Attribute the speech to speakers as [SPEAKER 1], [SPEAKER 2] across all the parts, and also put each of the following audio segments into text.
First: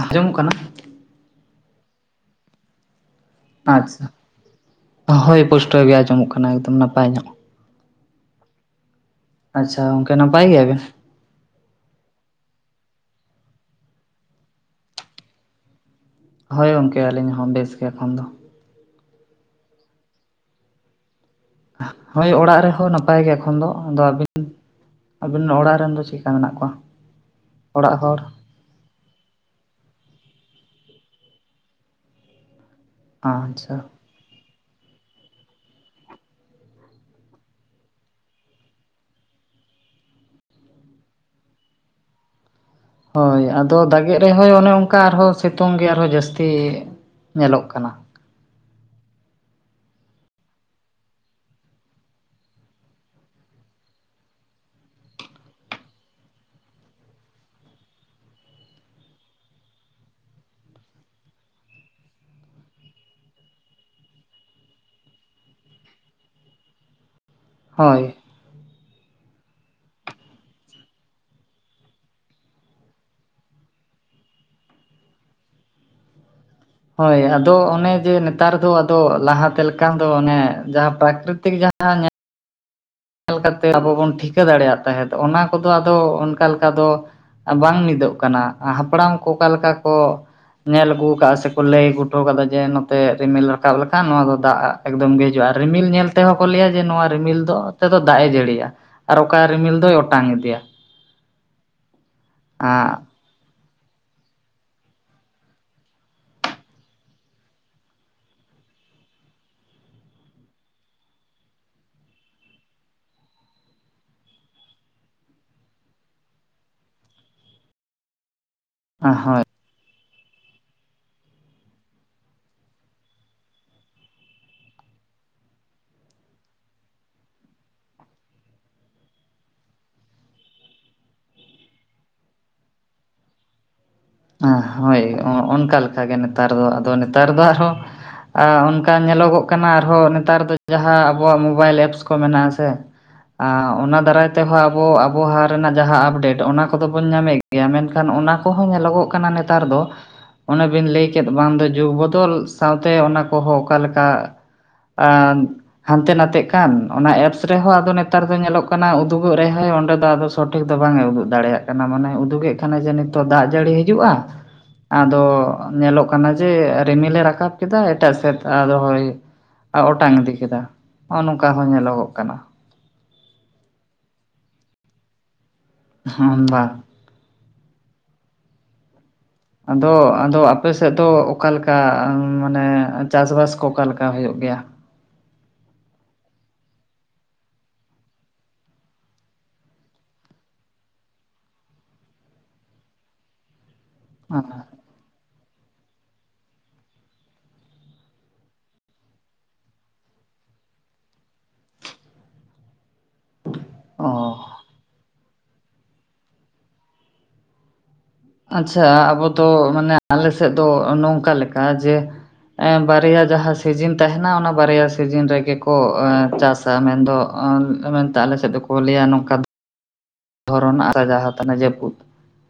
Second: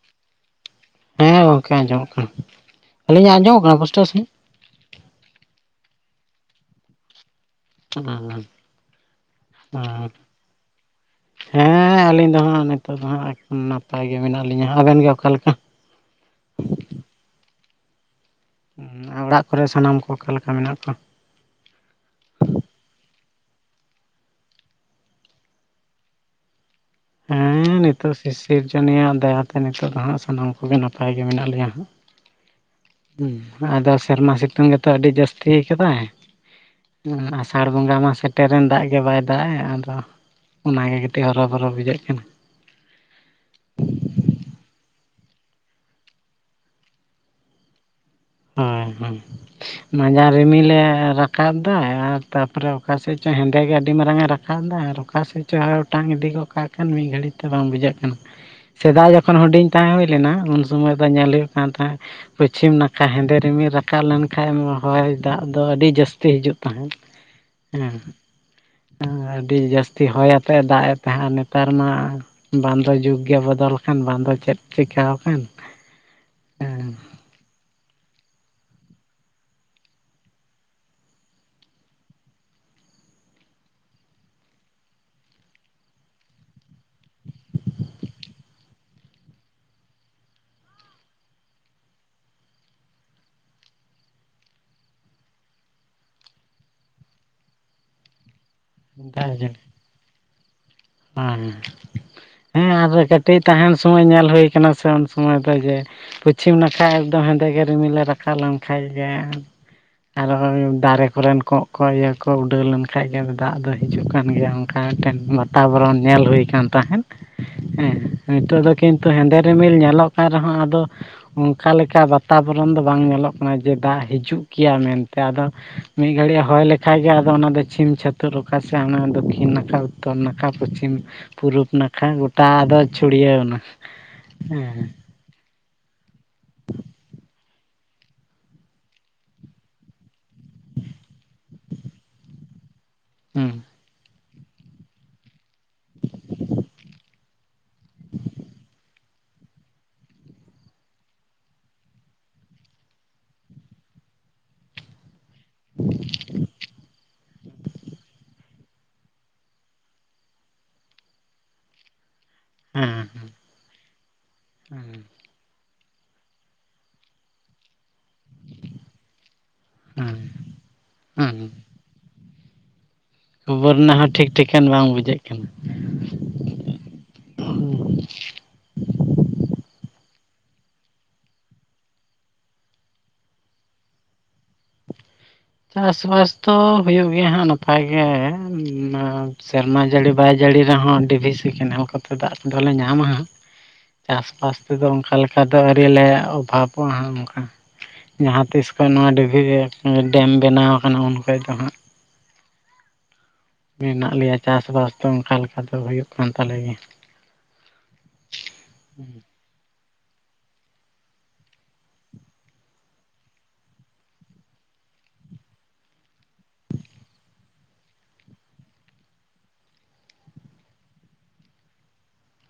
[SPEAKER 1] ᱟᱸᱡᱚᱢᱚᱜ ᱠᱟᱱᱟ?
[SPEAKER 2] ᱦᱮᱸ ᱜᱚᱢᱠᱮ ᱟᱸᱡᱚᱢᱚᱜ ᱠᱟᱱᱟ ᱟᱹᱞᱤ ᱧᱟᱜᱼᱼ
[SPEAKER 1] ᱟᱪᱪᱷᱟ ᱦᱳᱭ ᱯᱩᱥᱴᱟᱹᱣ ᱜᱮ ᱟᱸᱡᱚᱢᱚᱜ ᱠᱟᱱᱟ ᱮᱠᱫᱚᱢ ᱱᱟᱯᱟᱭ ᱧᱚᱜ᱾
[SPEAKER 2] [unintelligible]
[SPEAKER 1] ᱟᱪᱪᱷᱟ ᱜᱚᱝᱠᱮ ᱱᱟᱯᱟᱭ ᱜᱮᱭᱟᱵᱮᱱ?
[SPEAKER 2] ᱦᱮᱸ ᱟᱹᱞᱤᱧ ᱫᱚ ᱦᱟᱸᱜ ᱱᱤᱛᱚᱜ ᱫᱚ ᱦᱟᱸᱜ ᱮᱠᱷᱚᱱ ᱱᱟᱯᱟᱭ ᱜᱮ ᱢᱮᱱᱟᱜ ᱞᱤᱧᱟᱹ ᱟᱵᱮᱱ ᱜᱮ ᱚᱠᱟ ᱞᱮᱠᱟ?
[SPEAKER 1] ᱦᱳᱭ ᱜᱚᱝᱠᱮ ᱟᱹᱞᱤᱧ ᱦᱚᱸ ᱵᱮᱥ ᱜᱮ ᱮᱠᱷᱚᱱ ᱫᱚ᱾
[SPEAKER 2] ᱟᱨ ᱚᱲᱟᱜ ᱠᱚᱨᱮ ᱥᱟᱱᱟᱢ ᱠᱚ ᱚᱠᱟᱞᱮᱠᱟ ᱢᱮᱱᱟᱜ ᱠᱚᱣᱟ?
[SPEAKER 1] ᱦᱳᱭ ᱚᱲᱟᱜ ᱨᱮᱦᱚᱸ ᱱᱟᱯᱟᱭ ᱜᱮ ᱮᱠᱷᱚᱱ ᱫᱚ ᱟᱫᱚ ᱟᱹᱵᱤᱱᱼᱼ ᱟᱵᱤᱱ ᱚᱲᱟᱜ ᱨᱮᱱ ᱫᱚ ᱪᱮᱫᱠᱟ ᱢᱮᱱᱟᱜ ᱠᱚᱣᱟ?
[SPEAKER 2] ᱦᱮᱸ
[SPEAKER 1] ᱚᱲᱟᱜ
[SPEAKER 2] ᱱᱤᱛᱚᱜ
[SPEAKER 1] ᱦᱚᱲ
[SPEAKER 2] ᱥᱤ ᱥᱤᱨᱡᱚᱱᱤ ᱭᱟᱜ ᱫᱟᱭᱟᱛᱮ ᱱᱤᱛᱚᱜ ᱫᱚ ᱦᱟᱸᱜ ᱥᱟᱱᱟᱢ ᱠᱚᱜᱮ ᱱᱟᱯᱟᱭ ᱜᱮ ᱢᱮᱱᱟᱜ ᱞᱮᱭᱟ ᱦᱟᱸᱜ᱾ ᱦᱮᱸ
[SPEAKER 1] ᱟᱪᱪᱷᱟ
[SPEAKER 2] ᱟᱫᱚ ᱥᱮᱨᱢᱟ ᱥᱤᱛᱩᱝ ᱜᱮᱛᱚ ᱟᱹᱰᱤ ᱡᱟᱹᱥᱛᱤ ᱠᱟᱫᱟᱭ᱾ ᱟᱥᱟᱲ ᱵᱚᱸᱜᱟ ᱢᱟ ᱥᱮᱴᱮᱨᱮᱱ ᱫᱟᱜ ᱜᱮ ᱵᱟᱭ ᱫᱟᱜ ᱮ ᱟᱫᱚᱼᱼ ᱚᱱᱟᱜᱮ ᱠᱟᱹᱴᱤᱡ ᱦᱚᱨᱚ ᱦᱚᱨᱚ ᱵᱩᱡᱟᱹᱜ ᱠᱟᱱᱟ᱾
[SPEAKER 1] ᱦᱳᱭ ᱟᱫᱚ ᱫᱟᱜᱮᱜ ᱨᱮᱦᱚᱸᱭ ᱚᱱᱮ ᱚᱱᱠᱟ ᱟᱨᱦᱚᱸ ᱥᱤᱛᱩᱝ ᱜᱮ ᱟᱨᱦᱚᱸ ᱡᱟᱹᱥᱛᱤ ᱧᱮᱞᱚᱜ ᱠᱟᱱᱟ᱾
[SPEAKER 2] ᱦᱚᱢ ᱦᱚᱢ ᱢᱟᱸᱡᱟᱱ ᱨᱤᱢᱤᱞ ᱮ ᱨᱟᱠᱟᱵ ᱫᱟ ᱟᱨ ᱛᱟᱯᱚᱨᱮ ᱚᱠᱟᱥᱮᱫ ᱪᱚᱭ ᱦᱮᱸᱫᱮ ᱜᱮ ᱟᱹᱰᱤ ᱢᱟᱨᱟᱝ ᱮ ᱨᱟ᱾ ᱠᱟᱵ ᱫᱟ ᱟᱨ ᱚᱠᱟ ᱥᱮᱫ ᱪᱚ ᱚᱴᱟᱝ ᱤᱫᱤ ᱜᱚᱫ ᱠᱟᱜ ᱠᱷᱟᱱ ᱢᱤᱫ ᱜᱷᱟᱹᱲᱤᱡ ᱛᱮ ᱵᱟᱝ ᱵᱩᱡᱷᱟᱹᱜ ᱠᱟᱱᱟ᱾ ᱥᱮᱫᱟᱭ ᱡᱚᱠᱷᱚᱱ ᱦᱩᱰᱤᱧ ᱛᱟᱦᱮᱸ ᱦᱩᱭ ᱞᱮᱱᱟ ᱩᱱ ᱥᱩᱢᱚᱭ ᱫᱚ ᱧᱮᱞ ᱦᱩᱭᱩᱜ ᱠᱟᱱ ᱛᱟᱦᱮᱸᱫ ᱯᱷᱚᱹᱪᱷᱤᱢ ᱱᱟᱠᱷᱼᱼ ᱦᱮᱸᱫᱮ ᱨᱤᱢᱤᱞ ᱨᱟᱠᱟᱵ ᱞᱮᱱ ᱠᱷᱟᱡ ᱱᱚᱭᱟ ᱦᱚᱭ ᱫᱟᱜ ᱫᱚ ᱟᱹᱰᱤ ᱡᱟᱹᱥᱛᱤ ᱦᱤᱡᱩᱜ ᱛᱟᱦᱮᱸᱫ᱾
[SPEAKER 1] ᱦᱳᱭ
[SPEAKER 2] ᱦᱮᱸ ᱟᱹᱰᱤ ᱡᱟᱹᱥᱛᱤ ᱦᱚᱭ ᱟᱛᱮ ᱫᱟᱜ ᱮ ᱛᱟᱦᱮᱸᱫ ᱱᱮᱛᱟᱨ ᱢᱟᱼᱼ ᱵᱟᱝᱫᱚ ᱡᱩᱜᱽ ᱜᱮ ᱵᱚᱫᱚᱞ ᱟᱠᱟᱱ ᱵᱟᱝᱫᱚ ᱪᱮᱫ ᱪᱤᱠᱟᱣ ᱠᱟᱱ᱾
[SPEAKER 1] [inaudible] ᱦᱟᱭ ᱟᱫᱚ ᱚᱱᱮ ᱡᱮ ᱱᱮᱛᱟᱨ ᱫᱚ ᱟᱫᱚ ᱞᱟᱦᱟᱛᱮ ᱞᱮᱠᱟᱱ ᱫᱚ ᱚᱱᱮ ᱡᱟᱦᱟᱸ ᱯᱨᱟᱠᱨᱤᱛᱤᱠ ᱡᱟᱦᱟᱸᱼᱼ ᱧᱮᱞ ᱠᱟᱛᱮ ᱟᱵᱚ ᱵᱚᱱ ᱴᱷᱤᱠᱟᱹ ᱫᱟᱲᱮᱭᱟᱜ ᱛᱟᱦᱮᱸᱫ ᱚᱱᱟ ᱠᱚᱫᱚ ᱟᱫᱚ ᱚᱱᱠᱟ ᱞᱮᱠᱟ ᱫᱚᱼᱼ ᱵᱟᱝ ᱢᱤᱫᱚᱜ ᱠᱟᱱᱟ ᱦᱟᱯᱲᱟᱢ ᱠᱚ ᱚᱠᱟ ᱞᱮᱠᱟ ᱠᱚᱼᱼ ᱧᱮᱞ ᱟᱹᱜᱩ ᱟᱠᱟᱫᱼᱟ ᱥᱮᱠᱚ ᱞᱟᱹᱭ ᱟᱹᱜᱩ ᱦᱚᱴᱚ ᱟᱠᱟᱫᱟ ᱡᱮ ᱱᱚᱛᱮ ᱨᱤᱢᱤᱞ ᱨᱟᱠᱟᱵ ᱞᱮᱠᱷᱟᱱ ᱱᱚᱣᱟ ᱫᱚ ᱫᱟᱜ ᱟᱜ ᱮᱠᱫᱚᱢ ᱜᱮ ᱦᱤᱡᱩᱜᱼᱟ ᱟᱨ ᱨᱤᱢᱤᱞ ᱧᱮᱞ ᱛᱮᱦᱚᱸ ᱠᱚ ᱞᱟᱹᱭᱟ ᱡᱮ ᱱᱚᱣᱟ ᱨᱤᱢᱤᱞ ᱫᱚ, ᱛᱮᱫᱚ ᱫᱟᱜ ᱮ ᱡᱟᱹᱲᱤᱭᱟ ᱟᱨ ᱚᱠᱟ ᱨᱤᱢᱤᱞ ᱫᱚᱭ ᱚᱴᱟᱝ ᱤᱫᱤᱭᱟ᱾
[SPEAKER 2] ᱦᱮᱸ ᱦᱮᱸ ᱦᱮᱸ ᱟᱨ ᱠᱟᱹᱴᱤᱡ ᱛᱟᱦᱮᱱ ᱥᱚᱢᱚᱭ ᱧᱮᱞ ᱦᱩᱭ ᱠᱟᱱᱟ ᱥᱮ ᱩᱱ ᱥᱚᱢᱚᱭ ᱫᱚ ᱡᱮ ᱯᱟᱹᱪᱷᱤᱢ ᱱᱟᱠᱷᱟ ᱮᱠᱫᱚᱢ ᱦᱮᱸᱫᱮ ᱜᱮ ᱨᱤᱢᱤᱞ ᱮ ᱨᱟᱠᱟᱵ ᱞᱮᱱᱠᱷᱟᱡ ᱜᱮ ᱟᱨᱚ ᱫᱟᱨᱮ ᱠᱚᱨᱮᱱ ᱠᱚᱸᱜ ᱠᱚ ᱤᱭᱟᱹ ᱠᱚ ᱩᱰᱟᱹᱣ ᱞᱮᱱᱠᱷᱟᱡ ᱜᱮ ᱫᱟᱜ ᱫᱚ ᱦᱤᱡᱩᱜ ᱠᱟᱱ ᱜᱮᱭᱟ ᱚᱱᱠᱟ ᱢᱮᱫᱴᱮᱱ ᱛᱟᱵᱚᱨᱚᱱ ᱧᱮᱞ ᱦᱩᱭ ᱠᱟᱱ ᱛᱟᱦᱮᱸᱫ ᱦᱮᱸ ᱱᱤᱛᱚᱜ ᱫᱚ ᱠᱤᱱᱛᱩ ᱦᱮᱸᱫᱮ
[SPEAKER 1] ᱦᱳᱭ
[SPEAKER 2] ᱨᱤᱢᱤᱞ ᱧᱮᱞᱚᱜ ᱠᱟᱱ ᱨᱮᱦᱚᱸ ᱟᱫᱚ ᱚᱱᱠᱟ ᱞᱮᱠᱟ ᱵᱟᱛᱟᱵᱚᱨᱚᱱ ᱫᱚ ᱵᱟᱝ ᱧᱮᱞᱚᱜ ᱠᱟᱱᱟ ᱡᱮ ᱫᱟᱜ ᱦᱤᱡᱩᱜ ᱜᱮᱭᱟ ᱢᱮᱱᱛᱮ ᱟᱫᱚ ᱢᱤᱫ ᱜᱷᱟᱹᱲᱤᱡ ᱦᱚᱭ ᱞᱮᱠᱷᱟᱡ ᱜᱮ ᱟᱫᱚ ᱚᱱᱟ ᱫᱚ ᱪᱷᱤᱢ ᱪᱷᱟᱹᱛᱟᱹᱨ ᱚᱠᱟ ᱥᱮ ᱚᱱᱟ ᱫᱚᱠᱠᱷᱤᱱ ᱱᱟᱠᱷᱟ ᱩᱛᱛᱚᱨ ᱱᱟᱠ ᱠᱷᱟ ᱯᱚᱪᱷᱤᱢ ᱯᱩᱨᱩᱵ ᱱᱟᱠᱷᱟ ᱜᱚᱴᱟ ᱟᱫᱚ ᱪᱷᱩᱲᱭᱟᱹᱣ ᱱᱟ
[SPEAKER 1] ᱟ ᱦᱳᱭ ᱚᱱᱠᱟ ᱞᱮᱠᱟᱜᱮ ᱱᱮᱛᱟᱨ ᱫᱚ ᱟᱫᱚ ᱱᱮᱛᱟᱨ ᱫᱚ ᱟᱨᱦᱚᱸ ᱟ ᱚᱱᱠᱟ ᱧᱮᱞᱚᱜᱚᱜ ᱠᱟᱱᱟ ᱟᱨᱦᱚᱸ ᱱᱮᱛᱟᱨ ᱫᱚ ᱡᱟᱦᱟᱸ ᱟᱵᱚᱣᱟᱜ ᱢᱳᱵᱟᱭᱤᱞ ᱮᱯᱥ ᱠᱚ ᱢᱮᱱᱟᱜᱼᱟ ᱥᱮ ᱟ
[SPEAKER 2] ᱦᱮᱸ
[SPEAKER 1] ᱚᱱᱟ ᱫᱟᱨᱟᱭ ᱛᱮᱦᱚᱸ ᱟᱵᱚ ᱟᱵᱚᱦᱟᱣᱟ ᱨᱮᱱᱟᱜ ᱡᱟᱦᱟᱸ ᱟᱯᱰᱮᱴ ᱚᱱᱟ ᱠᱚᱫᱚ ᱵᱚᱱ ᱧᱟᱢᱮᱫ ᱜᱮᱭᱟ ᱢᱮᱱᱠᱷᱟᱱ ᱚᱱᱟ ᱠᱚᱦᱚᱸ ᱧᱮᱞᱚᱜᱚᱜ ᱠᱟᱱᱟ ᱱᱮᱛᱟᱨ ᱫᱚ ᱚᱱᱮᱵᱤᱱ ᱞᱟᱹᱭ ᱠᱮᱫ ᱵᱟᱝ ᱫᱚ ᱡᱩᱜᱽ ᱵᱚᱫᱚᱞ ᱥᱟᱶᱛᱮ ᱚᱱᱟ ᱠᱚᱦᱚᱸ ᱚᱠᱟᱞᱮᱠᱟ ᱟ ᱦᱟᱱᱛᱮ ᱱᱟᱛᱮᱜ ᱠᱟᱱ ᱚᱱᱟ ᱮᱯᱥ ᱨᱮᱦᱚᱸ ᱟᱫᱚ ᱱᱮᱛᱟᱨ ᱫᱚ ᱧᱮᱞᱚᱜ ᱠᱟᱱᱟ ᱩᱫᱩᱜᱚᱜ ᱨᱮᱦᱚᱸ ᱚᱸᱰᱮ ᱫᱚ ᱟᱫᱚ ᱥᱚᱴᱷᱤᱠ ᱫᱚ ᱵᱟᱝ ᱮ ᱩᱫᱩᱜ ᱫᱟᱲᱮᱭᱟᱜ ᱠᱟᱱᱟ ᱢᱟᱱᱮ ᱩᱫᱩᱜᱮᱜ- ᱠᱟᱱᱟ ᱡᱮ
[SPEAKER 2] ᱦᱮᱸ
[SPEAKER 1] ᱱᱤᱛᱚᱜ ᱫᱟᱜ ᱡᱟᱹᱲᱤ ᱦᱤᱡᱩᱜᱼᱟ
[SPEAKER 2] ᱦᱮᱸ
[SPEAKER 1] ᱟᱫᱚ ᱧᱮᱞᱚᱜ ᱠᱟᱱᱟ ᱡᱮ ᱨᱤᱢᱤᱞᱮ ᱨᱟᱠᱟᱵ ᱠᱮᱫᱟ ᱮᱴᱟᱜ ᱥᱮᱫ ᱟᱫᱚ ᱦᱳᱭ ᱟᱨ
[SPEAKER 2] ᱦᱮᱸ
[SPEAKER 1] ᱚᱴᱟᱝ
[SPEAKER 2] ᱦᱮᱸ
[SPEAKER 1] ᱤᱫᱤ ᱠᱮᱫᱟ ᱦᱚᱜ
[SPEAKER 2] ᱦᱮᱸ
[SPEAKER 1] ᱱᱚᱝᱠᱟ ᱦᱚᱸ ᱧᱮᱞᱚᱜᱚᱜ ᱠᱟᱱᱟ
[SPEAKER 2] ᱵᱚᱨᱱᱟ ᱦᱚᱸ ᱴᱷᱤᱠ ᱴᱷᱤᱠᱟᱹᱱ ᱵᱟᱝ ᱵᱩᱡᱷᱟᱹᱜ ᱠᱟᱱᱟ
[SPEAKER 1] ᱦᱟ ᱵᱟᱝ
[SPEAKER 2] [inaudible]
[SPEAKER 1] ᱟᱫᱚ ᱟᱫᱚ ᱟᱯᱮᱥᱮᱫ ᱫᱚ ᱚᱠᱟᱞᱮᱠᱟ ᱢᱟᱱᱮ ᱪᱟᱥ ᱵᱟᱥ ᱠᱚ ᱚᱠᱟ ᱞᱮᱠᱟ ᱦᱩᱭᱩᱜ ᱜᱮᱭᱟ
[SPEAKER 2] ᱪᱟᱥᱵᱟᱥ ᱫᱚ ᱦᱩᱭᱩᱜ ᱜᱮᱭᱟ ᱦᱟᱸᱜ ᱱᱟᱯᱟᱭ ᱜᱮ ᱥᱮᱨᱢᱟ ᱡᱟᱹᱲᱤ ᱵᱟᱭ ᱡᱟᱹᱲᱤ ᱨᱮᱦᱚᱸ ᱰᱤ ᱵᱷᱤ ᱥᱤ ᱠᱮᱱᱮᱞ ᱠᱚᱛᱮ ᱫᱟᱜ ᱠᱚᱫᱚᱞᱮ ᱧᱟᱢᱟ ᱦᱟᱸᱜ
[SPEAKER 1] ᱦᱮ
[SPEAKER 2] ᱪᱟᱥᱵᱟᱥ ᱛᱮᱫᱚ ᱚᱱᱠᱟ ᱞᱮ ᱠᱟ ᱫᱚ ᱟᱹᱣᱨᱤᱞᱮ ᱚᱵᱷᱟᱵᱚᱜᱼᱟ ᱦᱟᱜ ᱚᱱᱠᱟ ᱡᱟᱦᱟᱸᱛᱤᱥ ᱠᱷᱚᱱ ᱱᱚᱣᱟ ᱰᱤ ᱵᱷᱤ ᱥᱤᱼ- ᱰᱮᱢ ᱵᱮᱱᱟᱣ ᱠᱟᱱᱟ ᱩᱱ ᱠᱷᱚᱡ ᱫᱚ ᱦᱟᱸᱜ
[SPEAKER 1] ᱚ
[SPEAKER 2] ᱢᱮᱱᱟᱜ ᱞᱮᱭᱟ ᱪᱟᱥᱼᱵᱟᱥ ᱫᱚ ᱚᱱᱠᱟ ᱞᱮᱠᱟ ᱫᱚ ᱦᱩᱭᱩᱜ ᱠᱟᱱ ᱛᱟᱞᱮ
[SPEAKER 1] ᱟᱪᱪᱷᱟ ᱟᱵᱚ ᱫᱚ ᱢᱟᱱᱮ ᱟᱞᱮ ᱥᱮᱫ ᱫᱚ ᱱᱚᱝᱠᱟ ᱞᱮᱠᱟ ᱡᱮ ᱮ ᱵᱟᱨᱭᱟ ᱡᱟᱦᱟᱸ ᱥᱤᱡᱤᱱ ᱛᱟᱦᱮᱱᱟ ᱚᱱᱟ ᱵᱟᱨᱭᱟ ᱥᱤᱡᱤᱱ ᱨᱮᱜᱮ ᱠᱚ ᱪᱟᱥ ᱢᱮᱱᱫᱚ ᱢᱮᱱᱛᱮ ᱟᱞᱮᱥᱮᱫ ᱫᱚᱠᱚ ᱞᱟᱹᱭᱟ ᱱᱚᱝᱠᱟ ᱫᱷᱚᱨᱚᱱᱟᱜ ᱨᱟᱡᱟᱣ ᱛᱟᱦᱮ ᱡᱟᱹᱯᱩᱫ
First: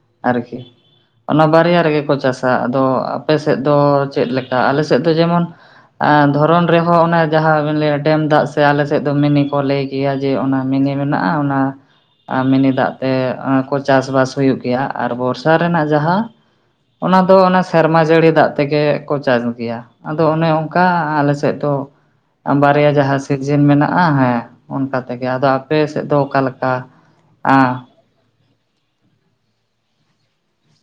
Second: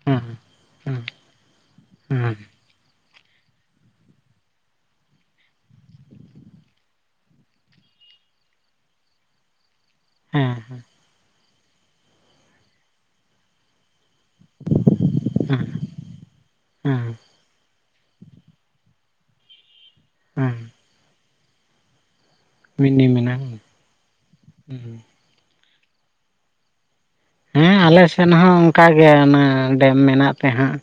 [SPEAKER 2] ᱦᱮᱸ
[SPEAKER 1] ᱟᱨᱠᱤ
[SPEAKER 2] ᱦᱮᱸ
[SPEAKER 1] ᱚᱱᱟ ᱵᱟᱨᱭᱟ ᱨᱮᱜᱮᱜᱜᱜᱷᱰᱜ ᱭᱱᱰ ᱵᱟᱱᱰ ᱷᱰᱷᱰᱷᱰᱜᱰᱠᱚ
[SPEAKER 2] ᱦᱮᱸ
[SPEAKER 1] ᱪᱟᱥᱟ ᱟᱫᱚ ᱟᱯᱮ ᱥᱮᱫ ᱫᱚ ᱪᱮᱫ ᱞᱮᱠᱟ ᱟᱞᱮ ᱥᱮᱫ ᱫᱚ ᱡᱮᱢᱚᱱ ᱟ ᱫᱷᱚᱨᱚᱱ ᱨᱮᱦᱚᱸ ᱚᱱᱟ ᱡᱟᱦᱟᱸᱵᱤᱱ ᱞᱟᱹᱭ ᱰᱮᱢ ᱫᱟᱜ ᱥᱮ ᱟᱞᱮᱥᱮᱫ ᱫᱚ ᱢᱤᱱᱤ ᱠᱚ ᱞᱟᱹᱭ ᱜᱮᱭᱟ ᱡᱮ
[SPEAKER 2] ᱦᱮᱸ
[SPEAKER 1] ᱚᱱᱟ
[SPEAKER 2] ᱦᱮᱸ
[SPEAKER 1] ᱢᱮᱱᱮ ᱢᱮᱱᱟᱜᱼᱟ ᱚᱱᱟ ᱟᱨ ᱢᱤᱱᱤ ᱫᱟᱜ ᱛᱮ ᱠᱚ ᱪᱟᱥ ᱵᱟᱥ ᱦᱩᱭᱩᱜ ᱜᱮᱭᱟ ᱟᱨᱵᱚᱨ ᱵᱚᱨᱥᱟ
[SPEAKER 2] ᱦᱮᱸ
[SPEAKER 1] ᱨᱮᱱᱟᱜ ᱡᱟᱦᱟᱸ
[SPEAKER 2] ᱦᱮᱸ
[SPEAKER 1] ᱚᱱᱟ ᱫᱚ ᱚᱱᱟ ᱥᱮᱨᱢᱟ ᱡᱟᱹᱲᱤ ᱫᱟᱜ ᱛᱮᱜᱮ ᱠᱚ ᱪᱟᱥ ᱜᱮᱭᱟ ᱟᱫᱚ ᱚᱱᱮ
[SPEAKER 2] ᱦᱮᱸ
[SPEAKER 1] ᱚᱱᱠᱟ ᱟᱞᱮ ᱥᱮᱫ ᱫᱚ ᱵᱟᱨᱭᱟ
[SPEAKER 2] ᱢᱤᱱᱤ
[SPEAKER 1] ᱡᱟᱦᱟᱸ
[SPEAKER 2] ᱢᱮᱱᱟᱜᱼᱟ
[SPEAKER 1] ᱥᱤᱨᱤᱡᱤᱱ ᱢᱮᱱᱟᱜᱼᱟ ᱦᱮᱸ
[SPEAKER 2] ᱦᱮᱸ
[SPEAKER 1] ᱚᱱᱠᱟ ᱛᱮᱜᱮ ᱟᱫᱚ ᱟᱯᱮ ᱥᱮᱫ ᱫᱚ ᱚᱠᱟᱞᱮᱠᱟ
[SPEAKER 2] ᱦᱮᱸ ᱟᱞᱮ ᱥᱮᱫ ᱦᱚᱸ ᱚᱱᱠᱟ ᱜᱮ ᱚᱱᱟ ᱰᱮᱢ ᱢᱮᱱᱟᱜ ᱛᱮ ᱦᱟᱸᱜ